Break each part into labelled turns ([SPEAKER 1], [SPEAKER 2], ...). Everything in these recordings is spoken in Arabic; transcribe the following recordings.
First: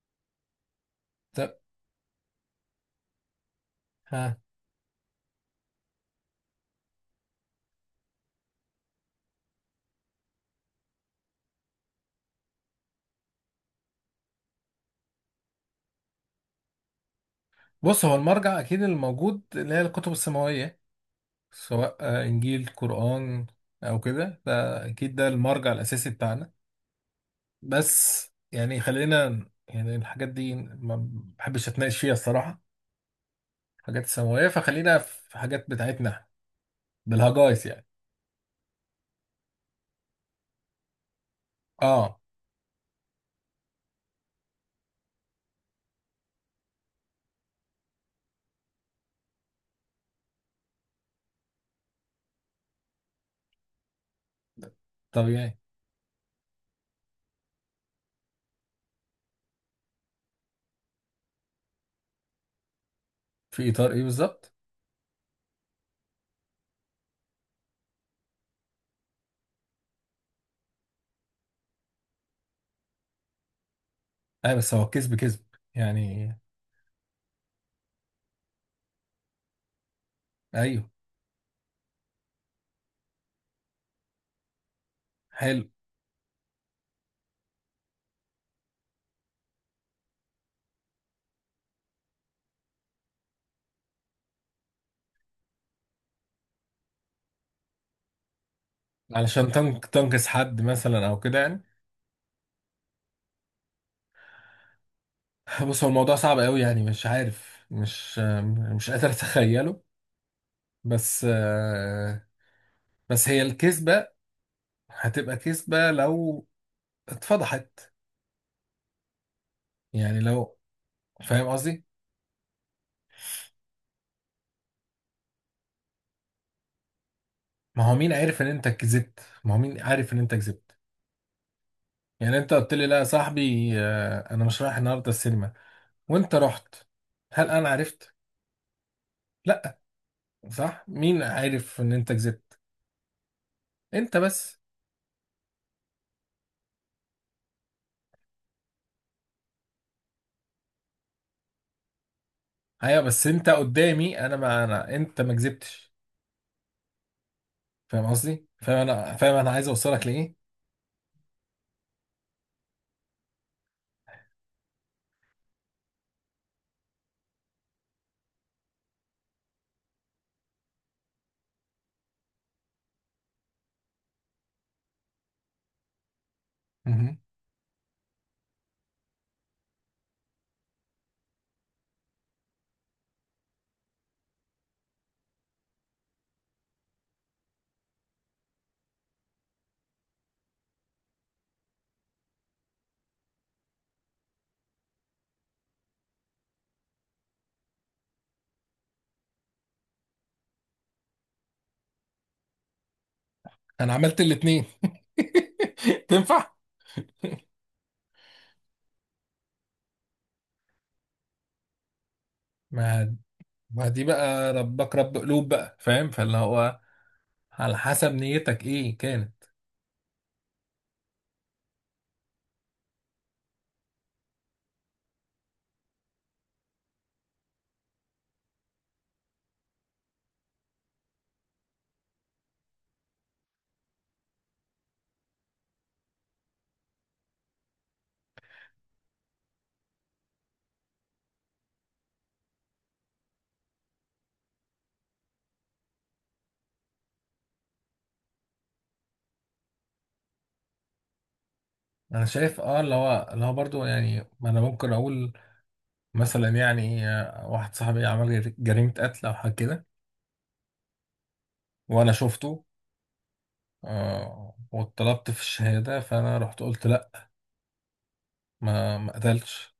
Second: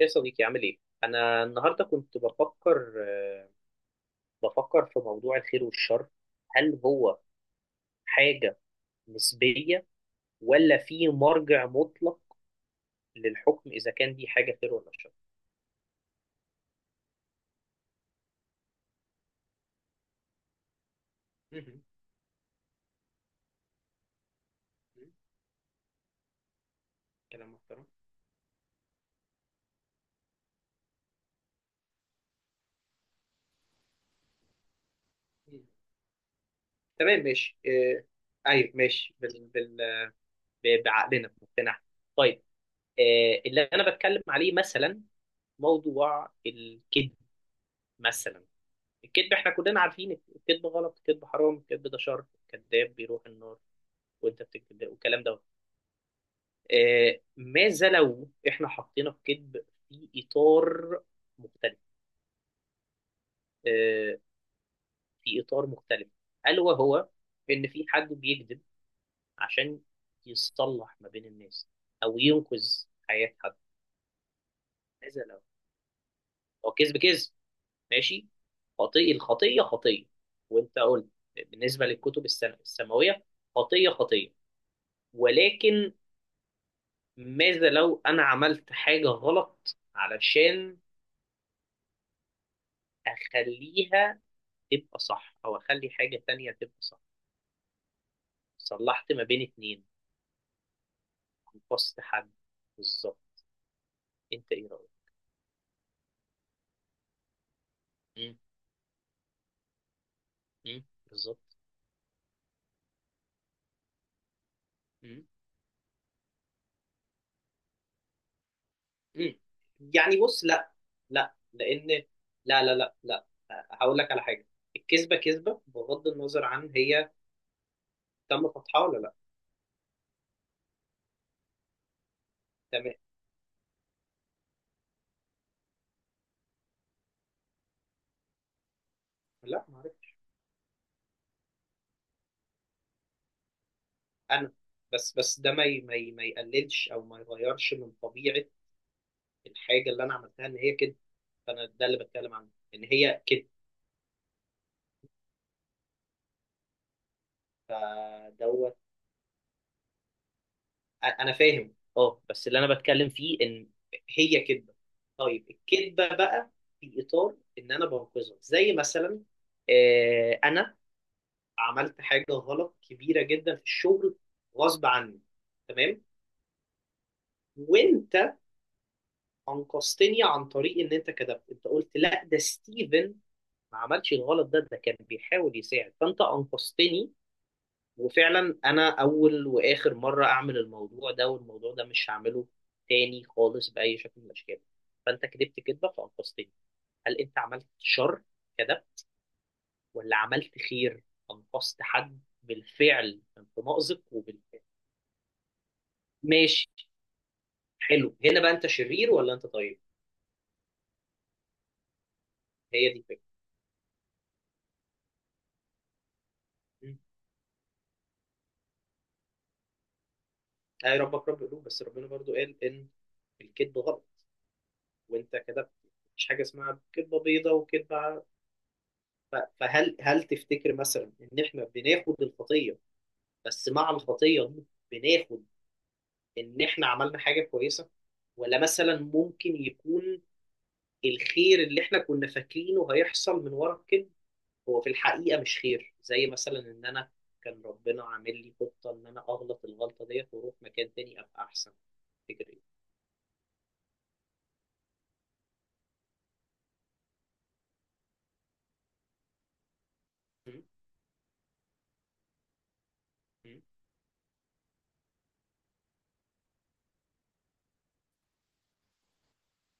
[SPEAKER 1] يا صديقي عامل ايه؟ أنا
[SPEAKER 2] طب.
[SPEAKER 1] النهاردة كنت بفكر
[SPEAKER 2] ها.
[SPEAKER 1] بفكر في موضوع الخير والشر، هل هو حاجة نسبية، ولا في مرجع مطلق للحكم إذا كان دي حاجة خير ولا شر؟
[SPEAKER 2] بص، هو المرجع اكيد الموجود اللي هي الكتب السماويه،
[SPEAKER 1] مهم.
[SPEAKER 2] سواء انجيل قران او كده. ده
[SPEAKER 1] مهم.
[SPEAKER 2] اكيد ده المرجع الاساسي بتاعنا.
[SPEAKER 1] كلام محترم.
[SPEAKER 2] بس يعني خلينا الحاجات دي ما بحبش اتناقش فيها الصراحه، حاجات السماويه، فخلينا في
[SPEAKER 1] مهم.
[SPEAKER 2] حاجات بتاعتنا إحنا،
[SPEAKER 1] تمام ماشي
[SPEAKER 2] بالهجايس يعني.
[SPEAKER 1] إيه. ايوه ماشي بعقلنا بمقتنعنا.
[SPEAKER 2] اه
[SPEAKER 1] طيب، اللي أنا بتكلم عليه مثلا موضوع الكذب. مثلا الكذب احنا كلنا عارفين الكذب غلط، الكذب حرام، الكذب ده شر، الكذاب بيروح النار، وانت بتكتب ده والكلام ده.
[SPEAKER 2] طبيعي.
[SPEAKER 1] ماذا لو احنا حطينا الكذب في اطار مختلف؟
[SPEAKER 2] في اطار ايه
[SPEAKER 1] آه،
[SPEAKER 2] بالظبط؟
[SPEAKER 1] في اطار مختلف، الا وهو ان في حد بيكذب عشان يصلح ما بين الناس او ينقذ حياة حد.
[SPEAKER 2] ايوه بس هو كذب
[SPEAKER 1] ماذا
[SPEAKER 2] كذب
[SPEAKER 1] لو؟
[SPEAKER 2] يعني.
[SPEAKER 1] هو كذب كذب، ماشي، خطيئة، الخطية خطية، وانت
[SPEAKER 2] ايوه.
[SPEAKER 1] قلت بالنسبة السماوية خطية خطية،
[SPEAKER 2] حلو.
[SPEAKER 1] ولكن ماذا لو انا عملت حاجة غلط علشان اخليها تبقى صح، او اخلي حاجة تانية تبقى صح، صلحت ما بين
[SPEAKER 2] علشان
[SPEAKER 1] اتنين،
[SPEAKER 2] تنكس حد مثلا او كده يعني.
[SPEAKER 1] انقصت حد؟ بالظبط. انت ايه رأيك؟
[SPEAKER 2] بص، هو الموضوع صعب قوي يعني، مش عارف مش
[SPEAKER 1] مم.
[SPEAKER 2] مش قادر اتخيله،
[SPEAKER 1] مم.
[SPEAKER 2] بس
[SPEAKER 1] بالظبط.
[SPEAKER 2] بس هي الكذبة
[SPEAKER 1] مم.
[SPEAKER 2] هتبقى كذبة لو اتفضحت.
[SPEAKER 1] مم.
[SPEAKER 2] يعني
[SPEAKER 1] يعني بص
[SPEAKER 2] لو،
[SPEAKER 1] لا لا
[SPEAKER 2] فاهم قصدي،
[SPEAKER 1] لان لا، هقول لك على حاجة، الكذبة كذبة بغض النظر عن هي
[SPEAKER 2] ما هو مين عارف ان
[SPEAKER 1] تم
[SPEAKER 2] انت
[SPEAKER 1] فتحها ولا لا.
[SPEAKER 2] كذبت؟ ما هو مين عارف ان انت كذبت؟ يعني انت قلت لي
[SPEAKER 1] تمام.
[SPEAKER 2] لا يا صاحبي، انا مش رايح النهارده السينما، وانت رحت. هل انا عرفت؟
[SPEAKER 1] لا
[SPEAKER 2] لا.
[SPEAKER 1] معرفش.
[SPEAKER 2] صح؟ مين عارف ان انت كذبت؟ انت
[SPEAKER 1] انا؟
[SPEAKER 2] بس.
[SPEAKER 1] بس ده ما يقللش او ما يغيرش من طبيعة الحاجة اللي انا عملتها، ان هي كده. فانا ده اللي بتكلم عنه، ان
[SPEAKER 2] ايوه
[SPEAKER 1] هي
[SPEAKER 2] بس
[SPEAKER 1] كده.
[SPEAKER 2] انت قدامي انا، ما انا انت ما كذبتش. فاهم قصدي؟ فاهم
[SPEAKER 1] فدوت.
[SPEAKER 2] انا؟ فاهم انا عايز اوصلك لايه؟
[SPEAKER 1] انا فاهم، اه، بس اللي انا بتكلم فيه ان هي كذبه. طيب الكذبه بقى في اطار ان انا بنقذها، زي مثلا، انا عملت حاجه غلط كبيره جدا في الشغل غصب عني، تمام،
[SPEAKER 2] مهم.
[SPEAKER 1] وانت انقذتني عن طريق ان انت كذبت، انت قلت لا ده ستيفن ما عملش الغلط ده، ده كان بيحاول يساعد، فانت انقذتني. وفعلا انا اول واخر مره اعمل الموضوع ده، والموضوع ده مش هعمله تاني خالص باي شكل من الاشكال. فانت كدبت كدبه فانقذتني. هل انت عملت شر؟ كدب، ولا عملت خير، انقذت حد بالفعل انت
[SPEAKER 2] انا
[SPEAKER 1] مأزق،
[SPEAKER 2] عملت
[SPEAKER 1] وبالفعل.
[SPEAKER 2] الاتنين. تنفع؟
[SPEAKER 1] ماشي. حلو، هنا بقى انت شرير ولا انت طيب؟ هي دي
[SPEAKER 2] ما
[SPEAKER 1] الفكره.
[SPEAKER 2] ما دي بقى ربك رب قلوب بقى، فاهم؟ فاللي هو
[SPEAKER 1] م.
[SPEAKER 2] على حسب نيتك ايه كانت.
[SPEAKER 1] اي ربك رب قلوب، بس ربنا برضو قال ان الكذب غلط، وانت كدبت، مفيش حاجه اسمها كذبه بيضاء وكذبه. فهل تفتكر مثلا ان احنا بناخد الخطيه، بس مع الخطيه دي بناخد ان احنا عملنا حاجه كويسه؟ ولا مثلا ممكن يكون الخير اللي احنا كنا فاكرينه هيحصل من ورا الكذب هو في الحقيقه مش خير؟ زي مثلا ان انا كان ربنا عامل لي خطه ان انا اغلط الغلطه ديت واروح مكان تاني ابقى احسن.
[SPEAKER 2] انا
[SPEAKER 1] تفتكر
[SPEAKER 2] شايف
[SPEAKER 1] ايه؟
[SPEAKER 2] اه، اللي هو اللي هو برضه يعني، ما انا ممكن اقول مثلا يعني، واحد صاحبي عمل جريمة قتل او حاجة كده،
[SPEAKER 1] م؟
[SPEAKER 2] وانا شفته.
[SPEAKER 1] م؟
[SPEAKER 2] آه، واتطلبت في الشهادة، فانا رحت قلت لا، ما قتلتش.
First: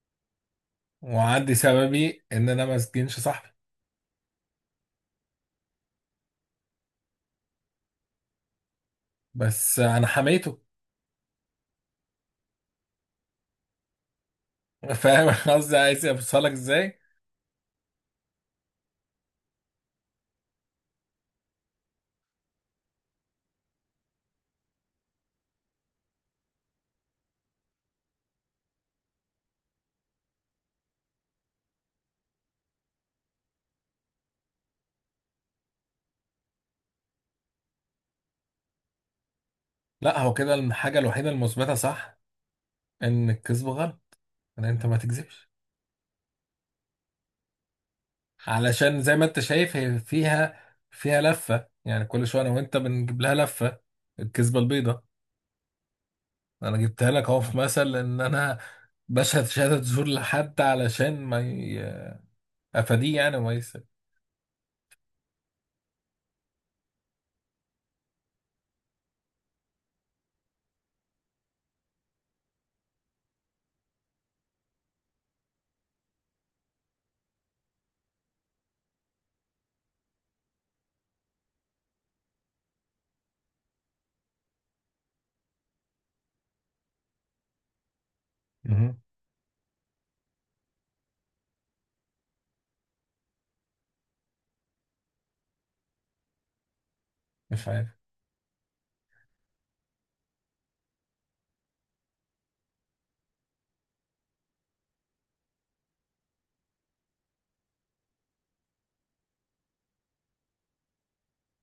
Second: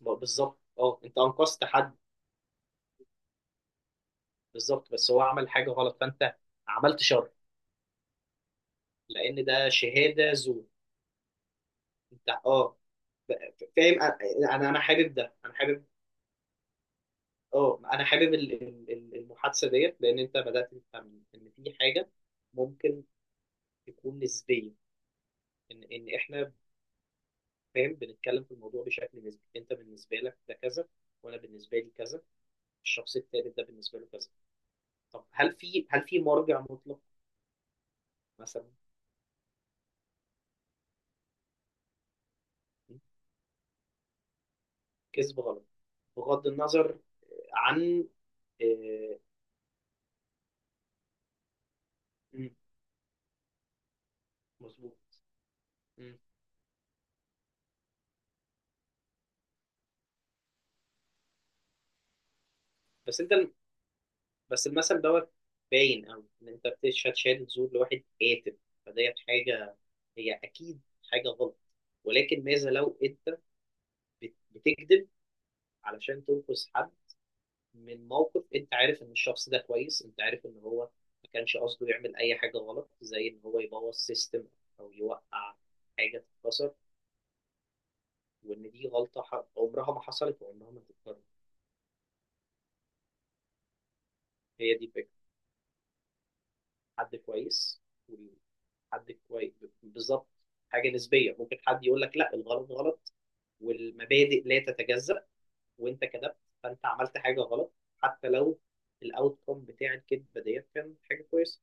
[SPEAKER 1] بالظبط، اه، انت
[SPEAKER 2] وعندي
[SPEAKER 1] انقذت حد.
[SPEAKER 2] سببي ان انا ما اسجنش صاحبي،
[SPEAKER 1] بالظبط، بس هو عمل حاجه غلط فانت عملت شر، لان ده
[SPEAKER 2] بس انا
[SPEAKER 1] شهاده
[SPEAKER 2] حميته.
[SPEAKER 1] زور. انت، اه. فاهم انا. أنا حابب
[SPEAKER 2] فاهم
[SPEAKER 1] ده،
[SPEAKER 2] أنا
[SPEAKER 1] انا
[SPEAKER 2] قصدي
[SPEAKER 1] حابب،
[SPEAKER 2] عايز اوصلك ازاي؟
[SPEAKER 1] اه، انا حابب المحادثه ديت لان انت بدات تفهم ان في حاجه ممكن تكون نسبيه، ان احنا، فاهم، بنتكلم في الموضوع بشكل نسبي، انت بالنسبه لك ده كذا، وانا بالنسبه لي كذا، الشخص التالت ده بالنسبه له كذا. طب هل في، مرجع مطلق مثلا؟
[SPEAKER 2] لا، هو كده الحاجه الوحيده المثبته صح، ان الكذب غلط، ان انت ما
[SPEAKER 1] كذب
[SPEAKER 2] تكذبش.
[SPEAKER 1] غلط، بغض النظر عن،
[SPEAKER 2] علشان زي
[SPEAKER 1] آه،
[SPEAKER 2] ما انت شايف، هي فيها لفه يعني. كل شويه انا
[SPEAKER 1] مم،
[SPEAKER 2] وانت بنجيب لها لفه، الكذبه
[SPEAKER 1] مظبوط.
[SPEAKER 2] البيضاء.
[SPEAKER 1] مم.
[SPEAKER 2] انا جبتها لك اهو، في مثل ان انا بشهد شهاده زور لحد علشان ما ي... افاديه
[SPEAKER 1] بس انت،
[SPEAKER 2] يعني وما يس.
[SPEAKER 1] بس المثل دوت باين أوي إن أنت هتشهد زور لواحد قاتل، فديت حاجة هي أكيد حاجة غلط، ولكن ماذا لو أنت بتكذب علشان تنقذ حد من موقف، أنت عارف إن الشخص ده كويس، أنت عارف إن هو ما كانش قصده يعمل أي حاجة غلط، زي إن هو يبوظ سيستم أو يوقع حاجة تتكسر، وإن دي
[SPEAKER 2] مهم.
[SPEAKER 1] غلطة عمرها ما حصلت وعمرها ما هتتكرر. هي دي الفكرة، حد
[SPEAKER 2] مش
[SPEAKER 1] كويس،
[SPEAKER 2] عارف.
[SPEAKER 1] حد كويس. بالظبط. حاجه نسبيه، ممكن حد يقول لك لا الغلط غلط، والمبادئ لا تتجزأ، وانت كذبت، فانت عملت حاجه غلط حتى لو الاوت كوم بتاع الكذبه ديت كان حاجه كويسه.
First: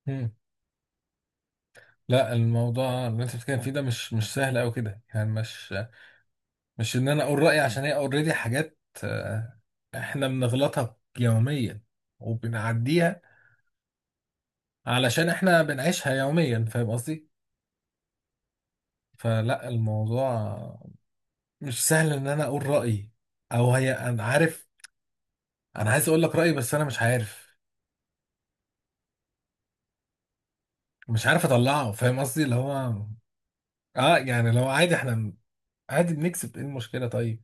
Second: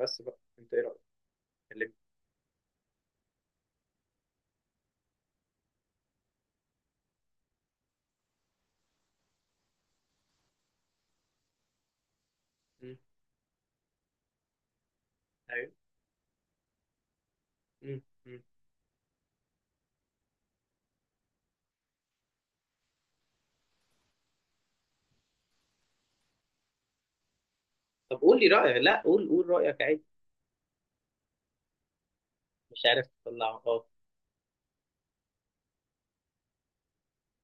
[SPEAKER 1] بس
[SPEAKER 2] مم.
[SPEAKER 1] بقى انت ايه رايك؟ اللي...
[SPEAKER 2] لا، الموضوع اللي انت بتتكلم فيه ده مش سهل قوي كده يعني. مش ان انا اقول رايي، عشان هي اوريدي حاجات، احنا بنغلطها يوميا
[SPEAKER 1] مم.
[SPEAKER 2] وبنعديها علشان احنا
[SPEAKER 1] ايوه.
[SPEAKER 2] بنعيشها يوميا. فاهم قصدي؟
[SPEAKER 1] مم. مم.
[SPEAKER 2] فلا، الموضوع مش سهل ان انا اقول رايي. او هي انا عارف، انا عايز اقول لك رايي بس انا مش عارف،
[SPEAKER 1] طب قول لي رايك، لا قول، قول رايك عادي.
[SPEAKER 2] مش عارف اطلعه. فاهم قصدي؟ اللي هو
[SPEAKER 1] مش عارف تطلع، اه.
[SPEAKER 2] اه يعني، لو عادي احنا، عادي، بنكسب ايه المشكله طيب،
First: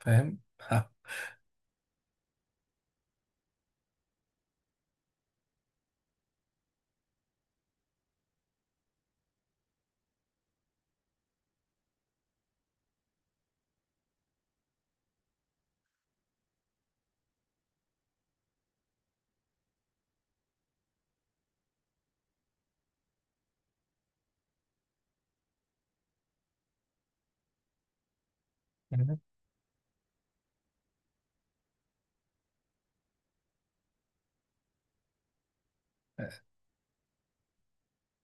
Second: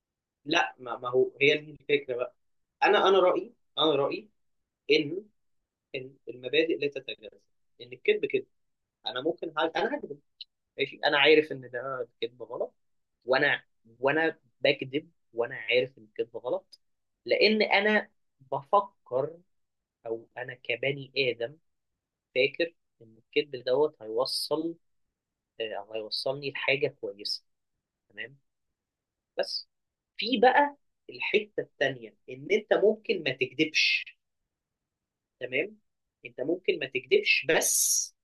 [SPEAKER 2] فاهم؟
[SPEAKER 1] لا ما, ما هو هي دي الفكره بقى. انا رايي، انا رايي ان، ان المبادئ لا تتجزأ، ان الكذب كده. انا ممكن انا هكذب، ماشي، انا عارف ان ده كذب غلط، وانا وانا بكذب وانا عارف ان الكذب غلط لان انا بفكر، او انا كبني ادم فاكر ان الكذب دوت هيوصل، او هيوصلني لحاجه كويسه. تمام. بس في بقى الحته التانيه، ان انت ممكن ما تكذبش. تمام. انت ممكن ما تكذبش، بس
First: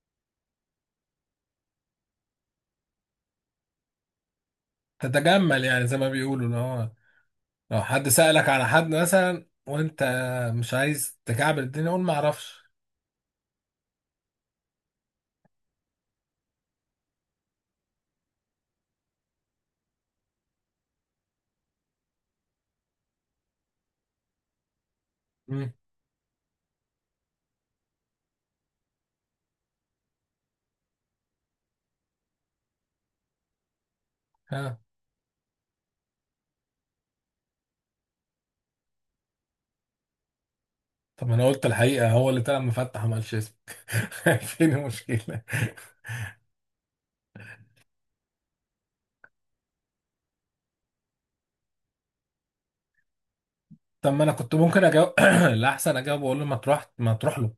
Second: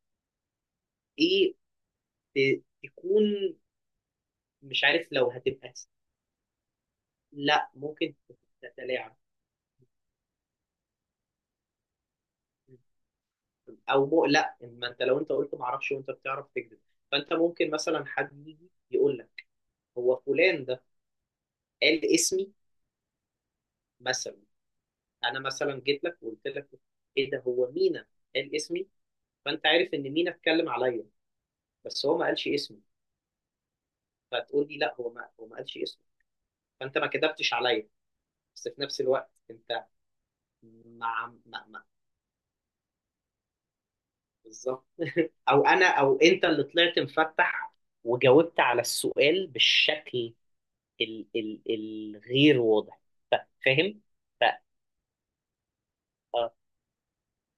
[SPEAKER 1] ايه، تكون، مش عارف لو
[SPEAKER 2] تتجمل
[SPEAKER 1] هتبقى،
[SPEAKER 2] يعني، زي ما بيقولوا، اللي هو
[SPEAKER 1] لا
[SPEAKER 2] لو حد
[SPEAKER 1] ممكن
[SPEAKER 2] سألك على حد
[SPEAKER 1] تتلاعب،
[SPEAKER 2] مثلا وانت مش عايز تكعبل الدنيا، قول ما اعرفش.
[SPEAKER 1] او مقلق، ان ما انت لو انت قلت ما اعرفش وانت بتعرف تكذب، فانت ممكن مثلا حد يجي يقول لك هو فلان ده قال اسمي مثلا، انا
[SPEAKER 2] مم.
[SPEAKER 1] مثلا جيت لك وقلت لك ايه ده، هو مينا قال اسمي؟ فانت عارف ان مينا اتكلم عليا، بس هو ما قالش اسمي، فتقول لي
[SPEAKER 2] ها.
[SPEAKER 1] لا هو ما قالش اسمي. فانت ما كذبتش عليا، بس في نفس الوقت انت،
[SPEAKER 2] طب
[SPEAKER 1] مع
[SPEAKER 2] ما انا
[SPEAKER 1] ما
[SPEAKER 2] قلت
[SPEAKER 1] ما
[SPEAKER 2] الحقيقة، هو اللي طلع مفتح وما قالش اسمك. فين
[SPEAKER 1] بالظبط.
[SPEAKER 2] المشكلة؟
[SPEAKER 1] او انت اللي طلعت مفتح وجاوبت على السؤال بالشكل ال ال الغير واضح. فاهم.
[SPEAKER 2] طب ما انا كنت
[SPEAKER 1] فا-
[SPEAKER 2] ممكن اجاوب، الاحسن اجاوب واقول له
[SPEAKER 1] آه،
[SPEAKER 2] ما تروح له.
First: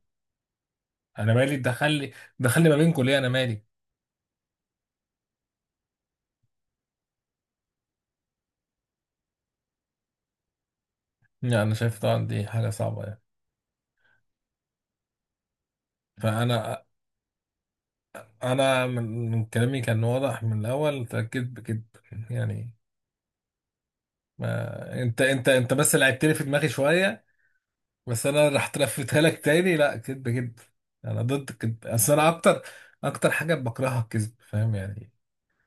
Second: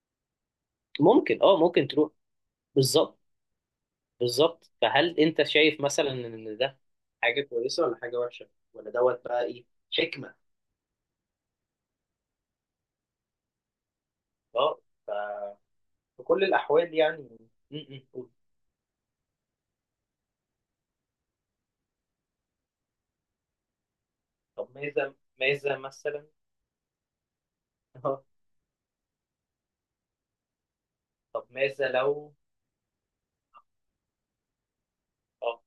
[SPEAKER 2] انا
[SPEAKER 1] ممكن،
[SPEAKER 2] مالي
[SPEAKER 1] اه، ممكن تروح.
[SPEAKER 2] دخلني؟ دخلني ما بينكم ليه؟
[SPEAKER 1] بالظبط،
[SPEAKER 2] انا مالي؟
[SPEAKER 1] بالظبط. فهل انت شايف مثلا ان ده حاجه كويسه ولا حاجه وحشه، ولا دوت بقى ايه، حكمه؟
[SPEAKER 2] يعني انا شايف طبعا دي حاجة صعبة يعني.
[SPEAKER 1] اه، في كل
[SPEAKER 2] فانا،
[SPEAKER 1] الأحوال يعني. م. قول.
[SPEAKER 2] انا من كلامي كان واضح من الاول، تأكد بكده يعني.
[SPEAKER 1] طب
[SPEAKER 2] ما
[SPEAKER 1] ماذا،
[SPEAKER 2] انت
[SPEAKER 1] ماذا
[SPEAKER 2] بس لعبت
[SPEAKER 1] مثلا؟
[SPEAKER 2] لي في دماغي شوية.
[SPEAKER 1] اه.
[SPEAKER 2] بس انا راح تلفتها لك تاني، لا، كدب كدب. انا
[SPEAKER 1] طب
[SPEAKER 2] ضد الكدب،
[SPEAKER 1] ماذا
[SPEAKER 2] اصل انا
[SPEAKER 1] لو؟
[SPEAKER 2] اكتر، اكتر حاجه بكرهها الكذب، فاهم يعني؟
[SPEAKER 1] اه،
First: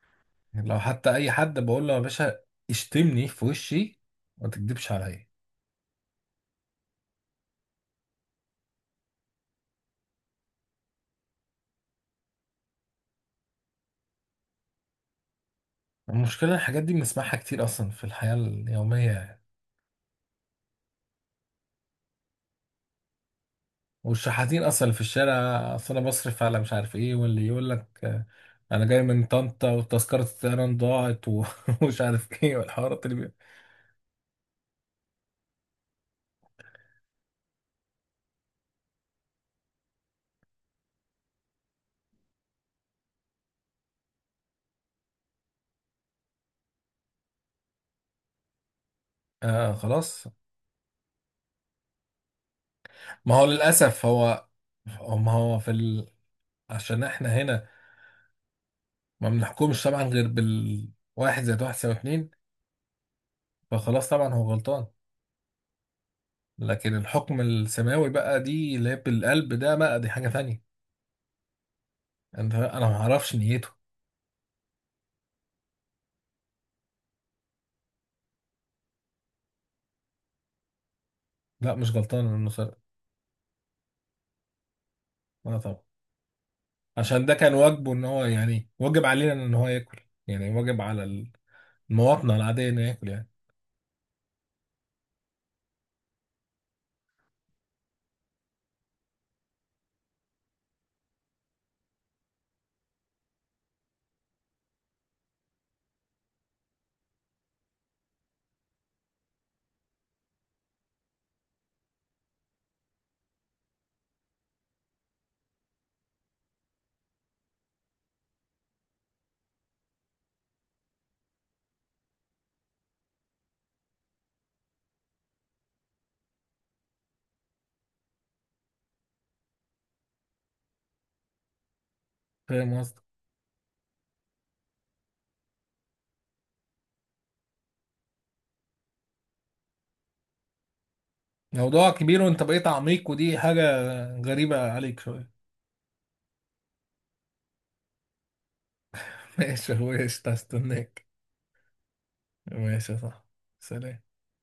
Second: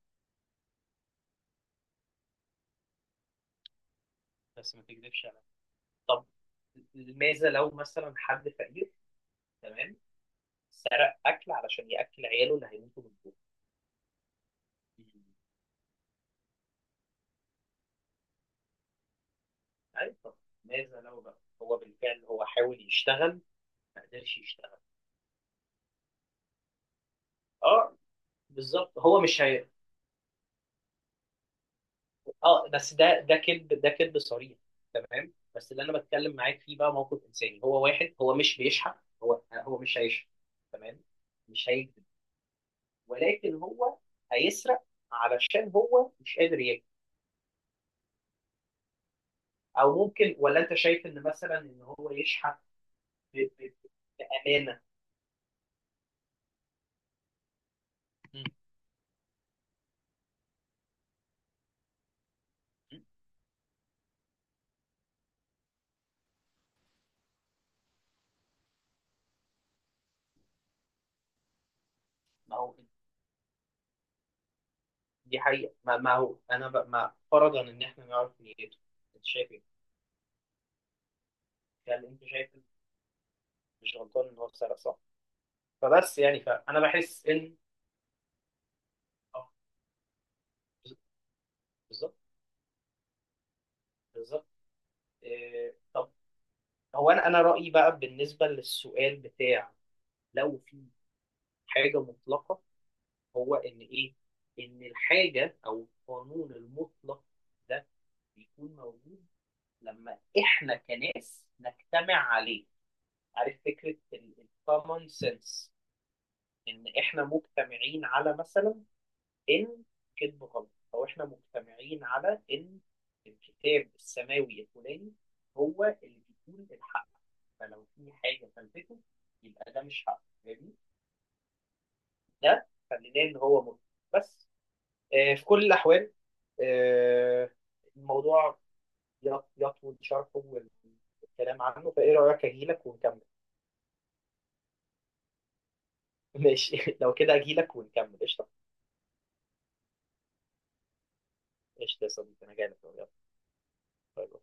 [SPEAKER 2] لو حتى اي حد بقول له يا باشا اشتمني في وشي، ما
[SPEAKER 1] بس ما
[SPEAKER 2] تكدبش عليا.
[SPEAKER 1] تكذبش عليا. طب ماذا لو مثلا حد فقير، تمام، سرق أكل علشان يأكل عياله اللي هيموتوا من الجوع؟
[SPEAKER 2] المشكله الحاجات دي بنسمعها كتير اصلا في الحياه اليوميه يعني.
[SPEAKER 1] ايوه. ماذا لو بقى هو بالفعل، هو حاول يشتغل ما قدرش
[SPEAKER 2] والشحاتين
[SPEAKER 1] يشتغل؟
[SPEAKER 2] اصلا اللي في الشارع، اصل انا بصرف على مش عارف ايه، واللي يقول لك
[SPEAKER 1] اه،
[SPEAKER 2] انا
[SPEAKER 1] بالظبط.
[SPEAKER 2] جاي
[SPEAKER 1] هو
[SPEAKER 2] من
[SPEAKER 1] مش هي.
[SPEAKER 2] طنطا وتذكره الطيران ضاعت ومش عارف ايه،
[SPEAKER 1] اه، بس
[SPEAKER 2] والحوارات اللي
[SPEAKER 1] ده
[SPEAKER 2] بي...
[SPEAKER 1] ده كذب، ده كذب صريح، تمام. بس اللي انا بتكلم معاك فيه بقى موقف انساني، هو واحد هو مش بيشحت، هو مش هيشحت، تمام، مش هيكذب، ولكن هو هيسرق علشان هو مش قادر ياكل.
[SPEAKER 2] آه
[SPEAKER 1] او
[SPEAKER 2] خلاص.
[SPEAKER 1] ممكن، ولا انت شايف ان مثلا ان هو يشحت؟
[SPEAKER 2] ما هو
[SPEAKER 1] ب- ب-
[SPEAKER 2] للاسف هو،
[SPEAKER 1] بامانه.
[SPEAKER 2] ما هو في، عشان احنا هنا
[SPEAKER 1] مم.
[SPEAKER 2] ما بنحكمش طبعا غير بالواحد زائد واحد يساوي اتنين. فخلاص طبعا هو غلطان، لكن الحكم السماوي بقى دي اللي هي بالقلب، ده بقى دي حاجة تانية، انت
[SPEAKER 1] ما هو،
[SPEAKER 2] انا ما اعرفش نيته.
[SPEAKER 1] دي حقيقة، ما هو أنا ما، فرضا إن إحنا نعرف نيته، أنت شايف إيه؟
[SPEAKER 2] لا، مش
[SPEAKER 1] يعني أنت
[SPEAKER 2] غلطان انه
[SPEAKER 1] شايف إن
[SPEAKER 2] سرق.
[SPEAKER 1] مش غلطان إن هو سرق، صح؟
[SPEAKER 2] لا طبعا،
[SPEAKER 1] فبس يعني، فأنا بحس
[SPEAKER 2] عشان ده كان
[SPEAKER 1] إن،
[SPEAKER 2] واجبه ان هو، يعني واجب علينا
[SPEAKER 1] آه،
[SPEAKER 2] ان هو ياكل، يعني واجب على
[SPEAKER 1] بالظبط،
[SPEAKER 2] المواطنة العادية انه ياكل يعني.
[SPEAKER 1] بالظبط. إيه... طب، هو أنا رأيي بقى بالنسبة للسؤال بتاع لو في حاجة مطلقة، هو إن إيه؟ إن الحاجة، أو القانون المطلق ده، بيكون موجود لما إحنا كناس نجتمع عليه. عارف فكرة الكومن سنس؟ ان احنا مجتمعين على مثلا ان كذب غلط، او احنا مجتمعين على ان الكتاب السماوي الفلاني هو اللي بيقول الحق، فلو في حاجه فلتته يبقى ده مش حق، فاهمني؟ ده
[SPEAKER 2] فاهم قصدي؟
[SPEAKER 1] خليناه ان هو ملحد. بس، آه، في كل الاحوال، آه، الموضوع يطول شرحه والكلام
[SPEAKER 2] موضوع
[SPEAKER 1] عنه، فايه
[SPEAKER 2] كبير، وانت
[SPEAKER 1] رايك
[SPEAKER 2] بقيت
[SPEAKER 1] اجيلك
[SPEAKER 2] عميق
[SPEAKER 1] ونكمل؟
[SPEAKER 2] ودي حاجة غريبة عليك شوية.
[SPEAKER 1] ماشي، لو كده اجيلك ونكمل قشطه.
[SPEAKER 2] ماشي يا اخويا، قشطة، هستناك.
[SPEAKER 1] قشطه يا صديقي، انا جاي لك،
[SPEAKER 2] ماشي يا
[SPEAKER 1] يلا.
[SPEAKER 2] صاحبي. سلام.
[SPEAKER 1] باي باي.